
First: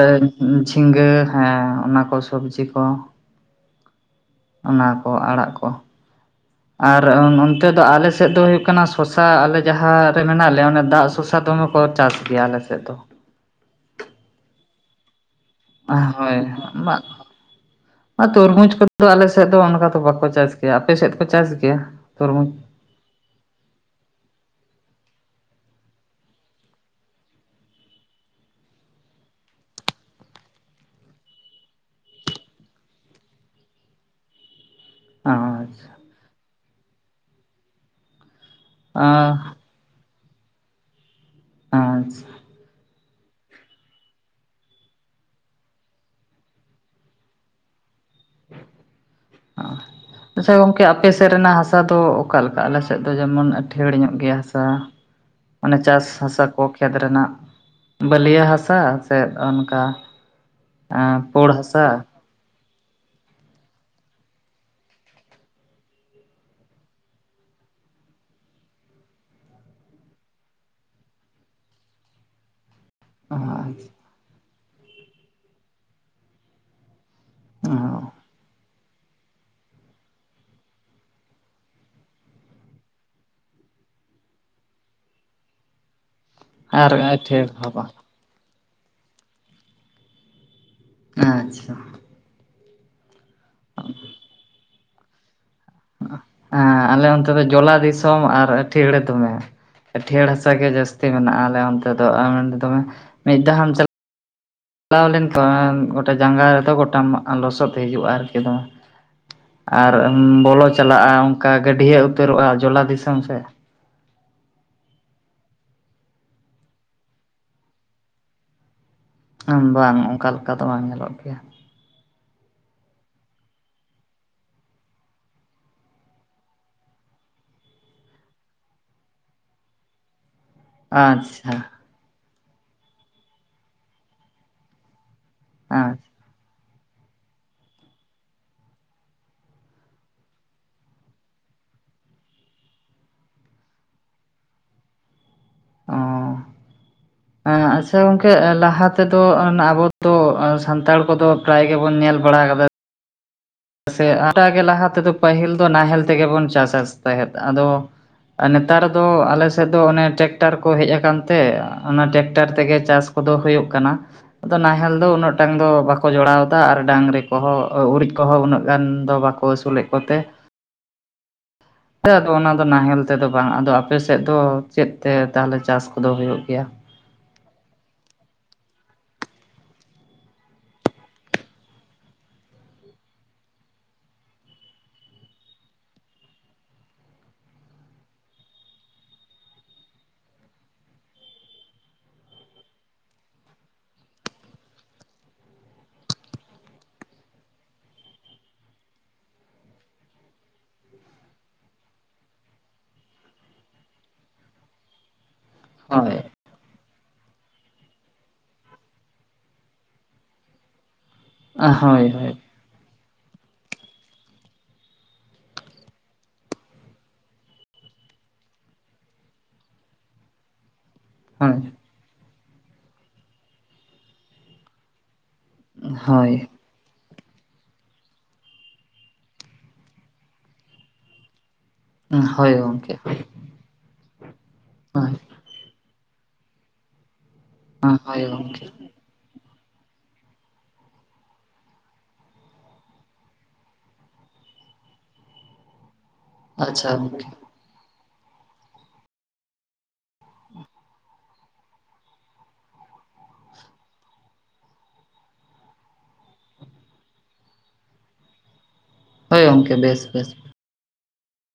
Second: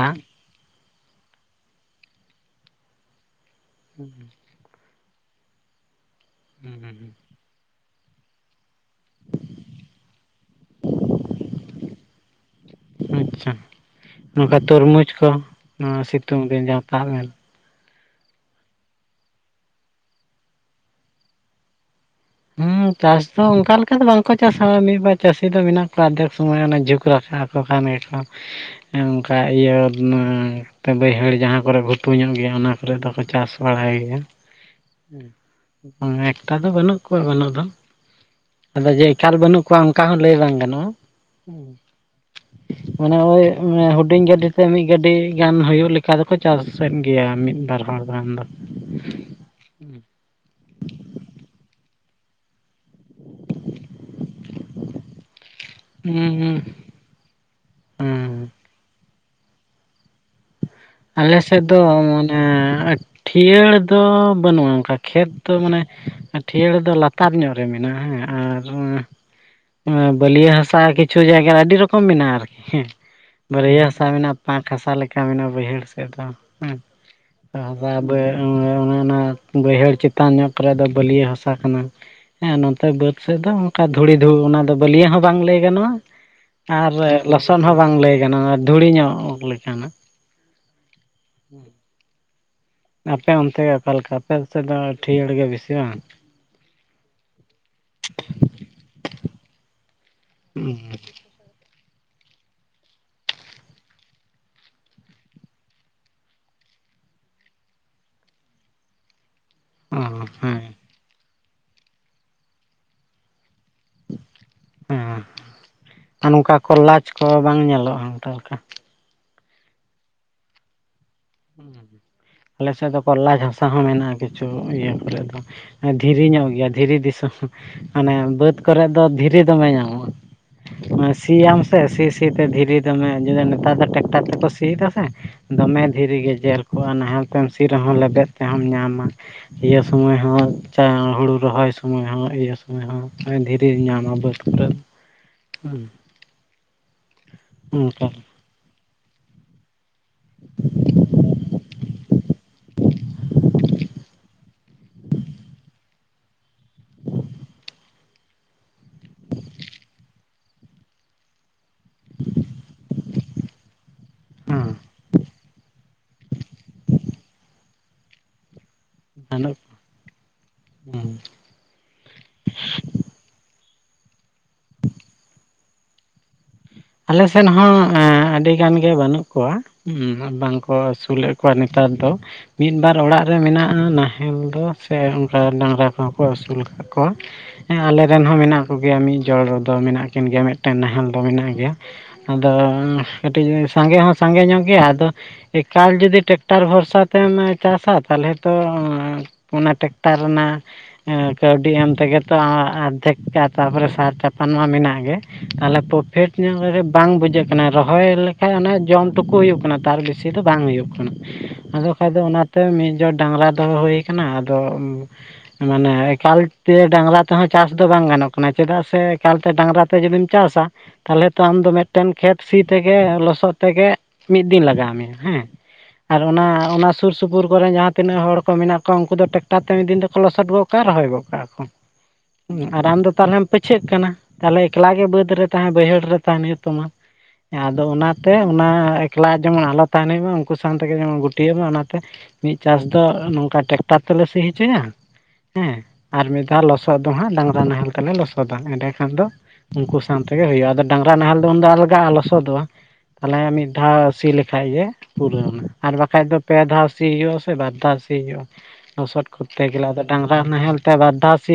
[SPEAKER 1] ᱡᱷᱤᱸᱜᱟᱹ ᱦᱮᱸ ᱚᱱᱟ ᱠᱚ ᱥᱚᱵᱡᱤ ᱠᱚ᱾
[SPEAKER 2] ᱦᱩᱸ
[SPEAKER 1] ᱚᱱᱟ ᱠᱚ ᱟᱲᱟᱜ ᱠᱚ᱾ ᱟᱨ
[SPEAKER 2] ᱦᱩᱸ
[SPEAKER 1] ᱚᱱᱛᱮ ᱫᱚ ᱟᱞᱮ ᱥᱮᱫ ᱫᱚ ᱦᱩᱭᱩᱜ ᱠᱟᱱᱟ ᱥᱚᱥᱟ ᱟᱞᱮ ᱡᱟᱦᱟᱸ ᱨᱮ ᱢᱮᱱᱟᱜ ᱞᱮᱭᱟ ᱚᱱᱮ ᱫᱟᱜ ᱥᱚᱥᱟ ᱫᱚᱢᱮ ᱠᱚ ᱪᱟᱥ ᱜᱮᱭᱟ ᱟᱞᱮᱥᱮᱜ ᱫᱚ᱾
[SPEAKER 2] ᱟᱪᱪᱷᱟ ᱱᱚᱝᱠᱟ ᱛᱚᱨᱢᱩᱡᱽ ᱠᱚ ᱱᱚᱣᱟ
[SPEAKER 1] ᱦᱳᱭ
[SPEAKER 2] ᱥᱤᱛᱩᱝ ᱫᱤᱱ ᱡᱟᱦᱟᱸ ᱛᱟᱵ ᱮᱱ?
[SPEAKER 1] ᱟᱨ ᱛᱚᱨᱢᱩᱡᱽ ᱠᱚᱫᱚ ᱟᱞᱮᱥᱮᱜ ᱫᱚ ᱚᱱᱠᱟ ᱫᱚ ᱵᱟᱠᱚ ᱪᱟᱥ ᱜᱮᱭᱟ ᱟᱯᱮ ᱥᱮᱫ ᱠᱚ ᱪᱟᱥ ᱜᱮᱭᱟ ᱛᱚᱨᱢᱩᱡᱽ?
[SPEAKER 2] ᱪᱟᱥ ᱫᱚ ᱚᱱᱠᱟ ᱞᱮᱠᱟ ᱫᱚ ᱵᱟᱝᱠᱚ ᱪᱟᱥᱟ ᱢᱤᱫ ᱵᱟᱨ ᱪᱟᱹᱥᱤ ᱫᱚ ᱢᱮᱱᱟᱜ ᱠᱚᱣᱟ ᱟᱨᱫᱷᱮᱠ ᱥᱚᱢᱚᱭ ᱚᱱᱟ ᱡᱷᱩᱠᱽ ᱨᱟᱠᱟᱵ ᱠᱚ ᱠᱟᱱ ᱜᱮᱠᱚ ᱚᱱᱠᱟ ᱤᱭᱟᱹ ᱵᱟᱹᱭᱦᱟᱹᱲ ᱡᱟᱦᱟᱸ ᱠᱚᱨᱮ ᱜᱷᱩᱴᱩ ᱧᱚᱜ ᱜᱮᱭᱟ ᱚᱱᱟ ᱠᱚᱨᱮ ᱫᱚᱠᱚ ᱪᱟᱥ ᱵᱟᱲᱟᱭ ᱜᱮᱭᱟ᱾
[SPEAKER 1] ᱟᱪᱪᱷᱟ
[SPEAKER 2] ᱫᱚᱢᱮ ᱮᱠᱴᱟ ᱫᱚ ᱵᱟᱹᱱᱩᱜ ᱠᱚᱣᱟ ᱵᱟᱹᱱᱩᱜ ᱫᱚ ᱟᱫᱚ ᱡᱮ ᱮᱠᱟᱞ
[SPEAKER 1] ᱟᱪᱪᱷᱟ
[SPEAKER 2] ᱵᱟᱹᱱᱩᱜ ᱠᱚᱣᱟ ᱠᱚᱣᱟ ᱚᱱᱠᱟ ᱦᱚᱸ ᱞᱟᱹᱭ ᱵᱟᱝ ᱜᱟᱱᱚᱜᱼᱟ᱾
[SPEAKER 1] ᱟᱪᱪᱷᱟ
[SPEAKER 2] ᱢᱟᱱᱮ ᱳᱭ ᱦᱩᱰᱤᱧ ᱜᱟᱹᱰᱤᱛᱮ ᱢᱤᱫ ᱜᱟᱹᱰᱤ ᱜᱟᱱ ᱦᱩᱭᱩᱜ ᱞᱮᱠᱟ ᱫᱚᱠᱚ ᱪᱟᱥ ᱩᱥᱟᱹᱫ ᱜᱮᱭᱟ ᱢᱤᱫ ᱵᱟᱨ ᱦᱚᱲ ᱨᱮᱱ ᱫᱚ᱾
[SPEAKER 1] ᱟᱪᱪᱷᱟ ᱜᱚᱝᱠᱮ ᱟᱯᱮ ᱥᱮᱫ ᱨᱮᱱᱟᱜ ᱦᱟᱥᱟ ᱫᱚ ᱚᱠᱟᱞᱮᱠᱟ? ᱟᱞᱮ [unintelligible] ᱫᱚ ᱡᱮᱢᱚᱱ ᱟᱹᱴᱷᱟᱹᱲ ᱧᱚᱜ ᱜᱮᱭᱟ ᱦᱟᱥᱟ ᱢᱟᱱᱮ ᱪᱟᱥ
[SPEAKER 2] ᱦᱩᱸ
[SPEAKER 1] ᱦᱟᱥᱟ
[SPEAKER 2] ᱦᱩᱸ
[SPEAKER 1] ᱠᱚ ᱠᱷᱮᱛ ᱨᱮᱱᱟᱜ ᱵᱟᱹᱞᱤᱭᱟᱹ ᱦᱟᱥᱟ ᱥᱮᱫ ᱚᱱᱠᱟ
[SPEAKER 2] ᱟᱞᱮ
[SPEAKER 1] ᱯᱳᱲ
[SPEAKER 2] ᱥᱮᱫ ᱫᱚ
[SPEAKER 1] ᱦᱟᱥᱟ
[SPEAKER 2] ᱢᱟᱱᱮ ᱴᱷᱤᱭᱟᱹᱲ ᱫᱚ ᱵᱟᱹᱱᱩᱜᱼᱟ ᱚᱱᱠᱟ ᱠᱷᱮᱛ ᱫᱚ ᱢᱟᱱᱮ ᱟᱹᱴᱷᱤᱭᱟᱹᱟᱹᱲ ᱫᱚ ᱞᱟᱛᱟᱨ ᱧᱚᱜᱨᱮ ᱢᱮᱱᱟᱜᱼᱟ ᱦᱮᱸ ᱟᱨ ᱵᱟᱹᱞᱭᱟᱹ ᱦᱟᱥᱟ ᱠᱤᱪᱷᱩ ᱡᱟᱭᱜᱟ ᱟᱹᱰᱤ ᱨᱚᱠᱚᱢ ᱢᱮᱱᱟᱜᱼᱟ ᱟᱨᱠᱤ ᱦᱮᱸ᱾ ᱵᱟᱹᱞᱭᱟᱹ ᱦᱟᱥᱟ ᱢᱮᱱᱟᱜᱼᱟ ᱯᱟᱸᱠ ᱦᱟᱥᱟ ᱞᱮᱠᱟ ᱢᱮᱱᱟᱜᱼᱟ ᱵᱟᱹᱭᱦᱟᱹᱲ ᱥᱮᱫ ᱫᱚ ᱦᱮᱸ᱾ [unintelligible]
[SPEAKER 1] [inaudible]
[SPEAKER 2] ᱵᱟᱹᱭᱦᱟᱹᱲ ᱪᱮᱛᱟᱱ ᱧᱚᱜ ᱠᱚᱨᱮ ᱫᱚ ᱵᱟᱹᱞᱭᱟᱹ ᱦᱟᱥᱟ ᱠᱟᱱᱟ᱾ ᱦᱮᱸ ᱱᱚᱛᱮ ᱵᱟᱹᱫᱽ ᱥᱮᱡ ᱫᱚ ᱚᱱᱠᱟ ᱫᱷᱩᱲᱤ ᱫᱷᱩᱲ ᱚᱱᱟ ᱫᱚ ᱵᱟᱹᱞᱭᱟᱹ ᱦᱚᱸ ᱵᱟᱝ ᱞᱟᱹᱭ ᱜᱟᱱᱚᱜᱼᱟ ᱟᱨ ᱞᱚᱥᱚᱫ ᱦᱚᱸ ᱵᱟᱝ ᱞᱟᱹᱭ ᱜᱟᱱᱚᱜᱼᱟ ᱫᱷᱩᱲᱤ ᱧᱚᱜ ᱞᱮᱠᱟᱱᱟᱜ᱾
[SPEAKER 1] ᱟᱪᱪᱷᱟ
[SPEAKER 2] ᱟᱯᱮ ᱚᱱᱛᱮ ᱜᱮ ᱚᱠᱟᱞᱮᱠᱟ ᱟᱯᱮ ᱥᱮᱫ ᱫᱚ ᱟᱹᱴᱷᱤᱭᱟᱹᱲ ᱜᱮ ᱵᱮᱥᱤ ᱵᱟᱝ?
[SPEAKER 1] ᱦᱮᱸ ᱟᱞᱮ ᱚᱱᱛᱮ ᱫᱚ ᱡᱚᱞᱟ ᱫᱤᱥᱚᱢ ᱟᱨ ᱟᱹᱴᱷᱤᱭᱟᱹᱲᱟ ᱫᱚᱢᱮ᱾ ᱟᱴᱷᱤᱭᱟᱹᱲ ᱦᱟᱥᱟ ᱜᱮ ᱡᱟᱹᱥᱛᱤ ᱢᱮᱱᱟᱜᱼᱟ ᱟᱞᱮ ᱚᱱᱛᱮ ᱫᱚ ᱫᱚᱢᱮ ᱢᱤᱫ ᱫᱷᱟᱢ ᱪᱟᱞᱟᱜᱼᱟ ᱪᱟᱞᱟᱣ ᱞᱮᱱᱠᱷᱟᱱ ᱡᱟᱸᱜᱟ ᱨᱮᱫᱚ ᱜᱚᱴᱟᱢ ᱞᱚᱥᱚᱫ ᱦᱤᱡᱩᱜᱼᱟ ᱟᱨᱠᱤ ᱫᱚᱢ ᱟᱨ
[SPEAKER 2] ᱚ
[SPEAKER 1] ᱩᱢᱻᱵᱚᱞᱚ
[SPEAKER 2] ᱦᱮᱸ
[SPEAKER 1] ᱪᱟᱞᱟᱜᱼᱟ ᱚᱱᱠᱟ ᱜᱟᱹᱰᱭᱟᱹ ᱩᱛᱟᱹᱨᱚᱜᱼᱟ ᱡᱚᱞᱟ ᱫᱤᱥᱚᱢ ᱥᱮ
[SPEAKER 2] ᱦᱮᱸ ᱟᱨ ᱱᱚᱝᱠᱟ ᱠᱚ ᱞᱟᱪ ᱠᱚ ᱵᱟᱝ ᱧᱮᱞᱚᱜᱼᱟ ᱚᱱᱠᱟ ᱞᱮᱠᱟ
[SPEAKER 1] ᱵᱟᱝ ᱚᱝᱠᱟ ᱞᱮᱠᱟ ᱫᱚ ᱵᱟᱝ ᱧᱮᱞᱚᱜ ᱜᱮᱭᱟ
[SPEAKER 2] ᱟᱞᱮ ᱥᱮᱫ ᱫᱚ ᱠᱚᱨᱞᱟᱡ ᱷᱟᱥᱟ ᱦᱚᱸ ᱢᱮᱱᱟᱜᱼᱟ ᱠᱤᱪᱷᱩ ᱤᱭᱟᱹ ᱠᱚᱨᱮᱫ ᱫᱚ ᱫᱷᱤᱨᱤ ᱧᱚᱜ ᱜᱮᱭᱟ ᱫᱷᱤᱨᱤ ᱫᱤᱥᱚᱢ ᱢᱟᱱᱮ ᱵᱟᱹᱫ ᱠᱚᱨᱮᱜ ᱫᱚ ᱫᱷᱤᱨᱤ ᱫᱚᱢᱮ ᱧᱟᱢᱚᱜᱼᱟ ᱥᱤ
[SPEAKER 1] ᱟᱪᱪᱷᱟ
[SPEAKER 2] ᱭᱟᱢ ᱥᱮ ᱥᱤ ᱥᱤ ᱛᱮ ᱫᱷᱤᱨᱤ ᱫᱚᱢᱮ ᱱᱮᱛᱟᱨ ᱫᱚ ᱴᱮᱟᱠᱴᱟᱨ ᱛᱮᱠᱚ ᱥᱤ ᱫᱟᱥᱮ ᱫᱚᱢᱮ
[SPEAKER 1] ᱟᱪᱪᱷᱟ
[SPEAKER 2] ᱫᱷᱤᱨᱤ ᱜᱮ ᱡᱮᱨ ᱠᱚᱜᱼᱟ ᱱᱟᱦᱮᱞ ᱛᱮᱢ ᱥᱤ ᱨᱮᱦᱚᱸ ᱞᱮᱵᱮᱫ ᱛᱮᱦᱚᱢ ᱧᱟᱢᱟ ᱤᱭᱟ ᱥᱩᱢᱚᱹᱭ ᱦᱚᱸ ᱪᱟ ᱦᱩᱲᱩ ᱨᱚᱦᱚᱭ ᱥᱩᱢᱚᱭ ᱦᱚᱸ ᱤᱭᱟ ᱥᱩᱢᱟᱹᱭ ᱦᱚᱸ ᱫᱷᱤᱨᱤ ᱧᱟᱢᱟ ᱵᱟᱹᱫᱽ ᱠᱚᱨᱮ
[SPEAKER 1] [inaudible]
[SPEAKER 2] ᱩᱩᱸ
[SPEAKER 1] ᱟᱪᱷᱟ ᱜᱚᱝᱠᱮ ᱞᱟᱦᱟ ᱛᱮᱫᱚ ᱟᱵᱚ ᱛᱚ ᱥᱟᱱᱛᱟᱲ ᱠᱚᱫᱚ ᱯᱨᱟᱭ ᱜᱮᱵᱚᱱ ᱧᱮᱞ ᱵᱟᱲᱟ ᱟᱠᱟᱫᱟ ᱪᱮᱫᱟᱜ [inaudible] ᱥᱮ ᱜᱚᱴᱟᱜᱮ ᱞᱟᱦᱟ ᱛᱮᱫᱚ ᱯᱟᱹᱦᱤᱞ ᱫᱚ ᱱᱟᱦᱮᱞ ᱛᱮᱜᱮ ᱵᱚᱱ ᱪᱟᱥᱟᱥ ᱛᱟᱦᱮᱸᱫ ᱟᱫᱚ ᱟ ᱱᱮᱛᱟᱨ ᱫᱚ ᱟᱞᱮ ᱥᱮᱫ ᱫᱚ ᱚᱱᱮ ᱴᱮᱠᱴᱟᱨ ᱠᱚ ᱦᱮᱡ ᱟᱠᱟᱱ ᱛᱮ ᱚᱱᱟ ᱴᱮᱠᱴᱟᱨ ᱛᱮᱜᱮ ᱪᱟᱥ ᱠᱚᱫᱚ ᱦᱳᱭᱳᱜ ᱠᱟᱱᱟ ᱟᱫᱚ ᱱᱟᱦᱮᱞ ᱫᱚ ᱩᱱᱟᱹᱜᱴᱟᱝ ᱫᱚ ᱵᱟᱠᱚ ᱡᱚᱲᱟᱣᱫᱟ ᱟᱨ ᱰᱟᱹᱝᱨᱤ ᱠᱚᱦᱚᱸ ᱩᱨᱤᱡ ᱠᱚ ᱦᱚᱸ ᱩᱱᱟᱹᱜ ᱜᱟᱱ ᱫᱚ ᱵᱟᱠᱚ
[SPEAKER 2] ᱟᱫᱚ
[SPEAKER 1] ᱟᱹᱥᱩᱞᱮᱫ ᱠᱚᱛᱮ ᱟᱫᱚ ᱚᱱᱟ ᱫᱚ ᱱᱟᱦᱮᱞ ᱱᱚᱛᱮ ᱫᱚ ᱵᱟᱝ ᱟᱫᱚ ᱟᱯᱮ ᱥᱮᱫ ᱫᱚ ᱪᱮᱫ ᱛᱮ ᱛᱟᱦᱚᱞᱮ ᱪᱟᱥ ᱠᱚᱫᱚ ᱦᱳᱭᱳᱜ ᱜᱮᱭᱟ
[SPEAKER 2] ᱟᱞᱮ ᱥᱮᱱ ᱦᱚᱸ ᱟᱹᱰᱤ ᱜᱟᱱ ᱜᱮ ᱵᱟᱹᱱᱩᱜ ᱠᱚᱣᱟ ᱦᱩ ᱵᱟᱝᱠᱚ ᱟᱹᱥᱩᱞᱮᱫ ᱠᱚᱣᱟ ᱱᱮᱛᱟᱨ ᱫᱚ ᱢᱤᱫ ᱵᱟᱨ ᱚᱲᱟᱜ ᱨᱮ ᱢᱮᱱᱟᱜᱼᱟ ᱱᱟᱦᱮᱞ ᱫᱚ ᱥᱮ ᱚᱱᱠᱟ ᱰᱟᱝᱨᱟ ᱠᱚᱦᱚᱸ ᱠᱚ ᱟᱹᱥᱩᱞ ᱟᱠᱟᱜ ᱠᱚ [inaudible] ᱦᱮᱸ ᱟᱞᱮᱨᱮ ᱨᱮᱱ ᱦᱚᱸ ᱢᱮᱱᱟᱜ ᱠᱚᱜᱮᱭᱟ ᱢᱤᱫ ᱡᱚᱲ ᱨᱮᱫᱚ ᱢᱮᱱᱟᱜ ᱠᱤᱱ ᱜᱮᱭᱟ ᱢᱤᱫᱴᱮᱱ ᱱᱟᱦᱮᱞ ᱫᱚ ᱢᱮᱱᱟᱜ ᱜᱮᱭᱟ ᱟᱫᱚ ᱠᱟᱹᱴᱤᱡ ᱥᱟᱸᱜᱮ ᱦᱚᱸ ᱥᱟᱸᱜᱮ ᱧᱚᱜ ᱜᱮᱭᱟ ᱟᱫᱚ ᱮᱠᱟᱞ ᱡᱩᱚᱫᱤ ᱴᱮᱠᱴᱟᱨ ᱵᱷᱚᱨᱥᱟ ᱛᱮᱢᱮ ᱪᱟᱥᱟ ᱛᱟᱞᱦᱮ ᱛᱚ ᱚᱱᱟ ᱴᱮᱠᱴᱟᱨ ᱨᱮᱱᱟᱜ ᱮᱜ ᱠᱟᱹᱣᱰᱤ ᱮᱢ ᱛᱮᱜᱮ ᱛᱚ ᱟᱢ ᱟᱫᱷᱮᱠ ᱛᱟᱯᱚᱨᱮ ᱥᱟᱨ ᱪᱟᱯᱟᱱ ᱢᱟ ᱢᱮᱱᱟᱜ ᱜᱮ ᱛᱟᱦᱞᱮ
[SPEAKER 1] ᱦᱳᱭ
[SPEAKER 2] ᱯᱳᱯᱮᱷᱴ ᱨᱮ ᱵᱟᱝ ᱵᱩᱡᱷᱟᱹᱜ ᱠᱟᱱᱟ ᱨᱚᱦᱚᱭ ᱞᱮᱠᱷᱟᱡ ᱚᱱᱟ ᱡᱚᱢ ᱴᱩᱠᱩ ᱦᱩᱭᱩᱜ ᱠᱟᱱᱟ ᱛᱟᱨ ᱵᱤᱥᱤ ᱫᱚ ᱵᱟᱝ ᱦᱩᱭᱩᱜ ᱠᱟᱱᱟ ᱟᱫᱚ
[SPEAKER 1] ᱦᱳᱭ
[SPEAKER 2] ᱠᱷᱟᱡ ᱫᱚ
[SPEAKER 1] ᱦᱳᱭ
[SPEAKER 2] ᱚᱱᱟᱛᱮ ᱢᱤᱫ ᱡᱚᱨ ᱰᱟᱝᱨᱟ ᱫᱚᱦᱚ ᱦᱳᱭ ᱠᱟᱱᱟ ᱟᱫᱚ ᱢᱟᱱᱮ ᱮᱠᱟᱞᱛᱮ ᱰᱟᱝᱨᱟ ᱛᱮᱦᱚᱸ ᱪᱟᱥ ᱫᱚ ᱵᱟᱝ ᱜᱟᱱᱚᱜ ᱠᱟᱱᱟ ᱪᱮᱫᱟᱜ ᱥᱮ ᱮᱠᱟᱞ ᱛᱮ ᱰᱟᱝᱨᱟ ᱛᱮ ᱡᱩᱫᱤᱢ ᱪᱟᱥᱟ ᱛᱟᱦᱚᱞᱮ ᱛᱚ
[SPEAKER 1] ᱦᱳᱭ
[SPEAKER 2] ᱟᱢ ᱫᱚ ᱢᱮᱫᱴᱮᱱ ᱠᱷᱮᱛ ᱥᱤ ᱛᱮᱜᱮ ᱞᱚᱥᱚᱫ ᱛᱮᱜᱮ ᱢᱤᱫ ᱫᱤᱱ ᱞᱟᱜᱟᱣ ᱢᱮᱭᱟ ᱦᱮᱸ ᱟᱨ
[SPEAKER 1] ᱦᱳᱭ
[SPEAKER 2] ᱚᱱᱟ ᱚᱱᱟ ᱥᱩᱨ ᱥᱩᱯᱩᱨ ᱠᱚᱨᱮᱱ ᱡᱟᱦᱟᱸ ᱛᱤᱱᱟᱹᱜ ᱦᱚᱲ ᱠᱚ ᱢᱮᱱᱟᱜ ᱠᱚᱣᱟ ᱩᱱᱠᱩ ᱫᱚ ᱴᱮᱟᱠᱴᱟᱨ ᱛᱮ ᱢᱤᱫ ᱫᱤᱱ ᱛᱮᱠᱚ ᱞᱚᱥᱚᱫ ᱜᱚᱫ ᱠᱟᱜᱼᱟ ᱨᱚᱦᱚᱭ ᱜᱚᱫ ᱠᱟᱜᱼᱟ ᱠᱚ
[SPEAKER 1] ᱦᱳᱭ
[SPEAKER 2] ᱩ‌ ᱟᱨ
[SPEAKER 1] ᱜᱚᱢᱠᱮ
[SPEAKER 2] ᱟᱢ ᱫᱚ ᱛᱟᱞᱦᱮᱢ ᱯᱟᱹᱪᱷᱟᱹᱜ ᱠᱟᱱᱟ ᱛᱟᱞᱦᱮ ᱮᱠᱞᱟ ᱜᱮ
[SPEAKER 1] ᱦᱳᱭ
[SPEAKER 2] ᱵᱟᱹᱫᱽ ᱨᱮ ᱛᱟᱦᱮᱸ ᱵᱟᱹᱭᱦᱟᱹᱲ ᱛᱟᱦᱮᱱ ᱦᱩᱭᱩᱜ ᱛᱟᱢᱟ ᱟᱫᱚ
[SPEAKER 1] ᱦᱳᱭ
[SPEAKER 2] ᱚᱱᱟᱛᱮ
[SPEAKER 1] ᱜᱚᱢᱠᱮ
[SPEAKER 2] ᱚᱱᱟ ᱮᱠᱞᱟ ᱡᱮᱢᱚᱱ ᱟᱞᱚ ᱛᱟᱦᱮᱱ ᱦᱩᱭᱩᱜ ᱢᱟ ᱩᱱᱠᱩ ᱥᱟᱶᱛᱮ ᱜᱮ ᱡᱮᱢᱚᱱ ᱜᱩᱴᱤᱭᱟᱹᱜ ᱢᱟ ᱚᱱᱟᱛᱮ ᱢᱤᱫ ᱪᱟᱥ ᱫᱚ ᱱᱚᱝᱠᱟ ᱴᱮᱟᱠᱴᱟᱨ ᱛᱮᱞᱮ ᱥᱤ ᱦᱚᱪᱚᱭᱟ ᱦᱮᱸ ᱟᱨ ᱢᱤᱫ ᱫᱷᱟᱣ
[SPEAKER 1] ᱟᱪᱪᱷᱟ
[SPEAKER 2] ᱞᱚᱥᱚᱫ ᱫᱚ
[SPEAKER 1] ᱜᱚᱢᱠᱮ
[SPEAKER 2] ᱦᱟᱸᱜ ᱰᱟᱝᱨᱟ ᱱᱟᱦᱮᱞ ᱛᱮᱞᱮ ᱞᱚᱥᱚᱫᱟ ᱮᱸᱰᱮ ᱠᱷᱟᱱ ᱫᱚ ᱩᱱᱠᱩ ᱥᱟᱶᱛᱮ ᱜᱮ ᱦᱩᱭᱩᱜᱼᱟ ᱰᱟᱝᱨᱟ ᱱᱟᱦᱮᱞ ᱫᱚ ᱩᱱᱫᱚ ᱟᱞᱜᱟᱜᱼᱟ ᱞᱚᱥᱚᱫᱚᱜᱼᱟ ᱛᱟᱦᱚᱞᱮ ᱢᱤᱫ ᱫᱷᱟᱣ ᱥᱤ ᱞᱮᱠᱷᱟᱡ ᱜᱮ ᱯᱩᱨᱟᱹᱣᱱᱟ ᱟᱨ ᱵᱟᱠᱷᱟᱡ ᱫᱚ ᱯᱮ ᱫᱷᱟᱣ ᱥᱤ ᱦᱳᱭᱳᱟ ᱥᱮ ᱵᱟᱨ ᱫᱷᱟᱣ ᱥᱤ ᱦᱳᱭᱳᱼᱟ ᱞᱚᱥᱚᱴ
[SPEAKER 1] ᱦᱳᱭ
[SPEAKER 2] ᱠᱚᱨᱛᱮ
[SPEAKER 1] ᱜᱚᱢᱠᱮ
[SPEAKER 2] ᱜᱮᱞᱮ ᱟᱫᱚ
[SPEAKER 1] ᱵᱮᱥ ᱵᱮᱥ
[SPEAKER 2] ᱰᱟᱝᱨᱟ ᱱᱟᱦᱮᱞ ᱛᱮ ᱵᱟᱨ ᱫᱷᱟᱹᱣ ᱥᱤ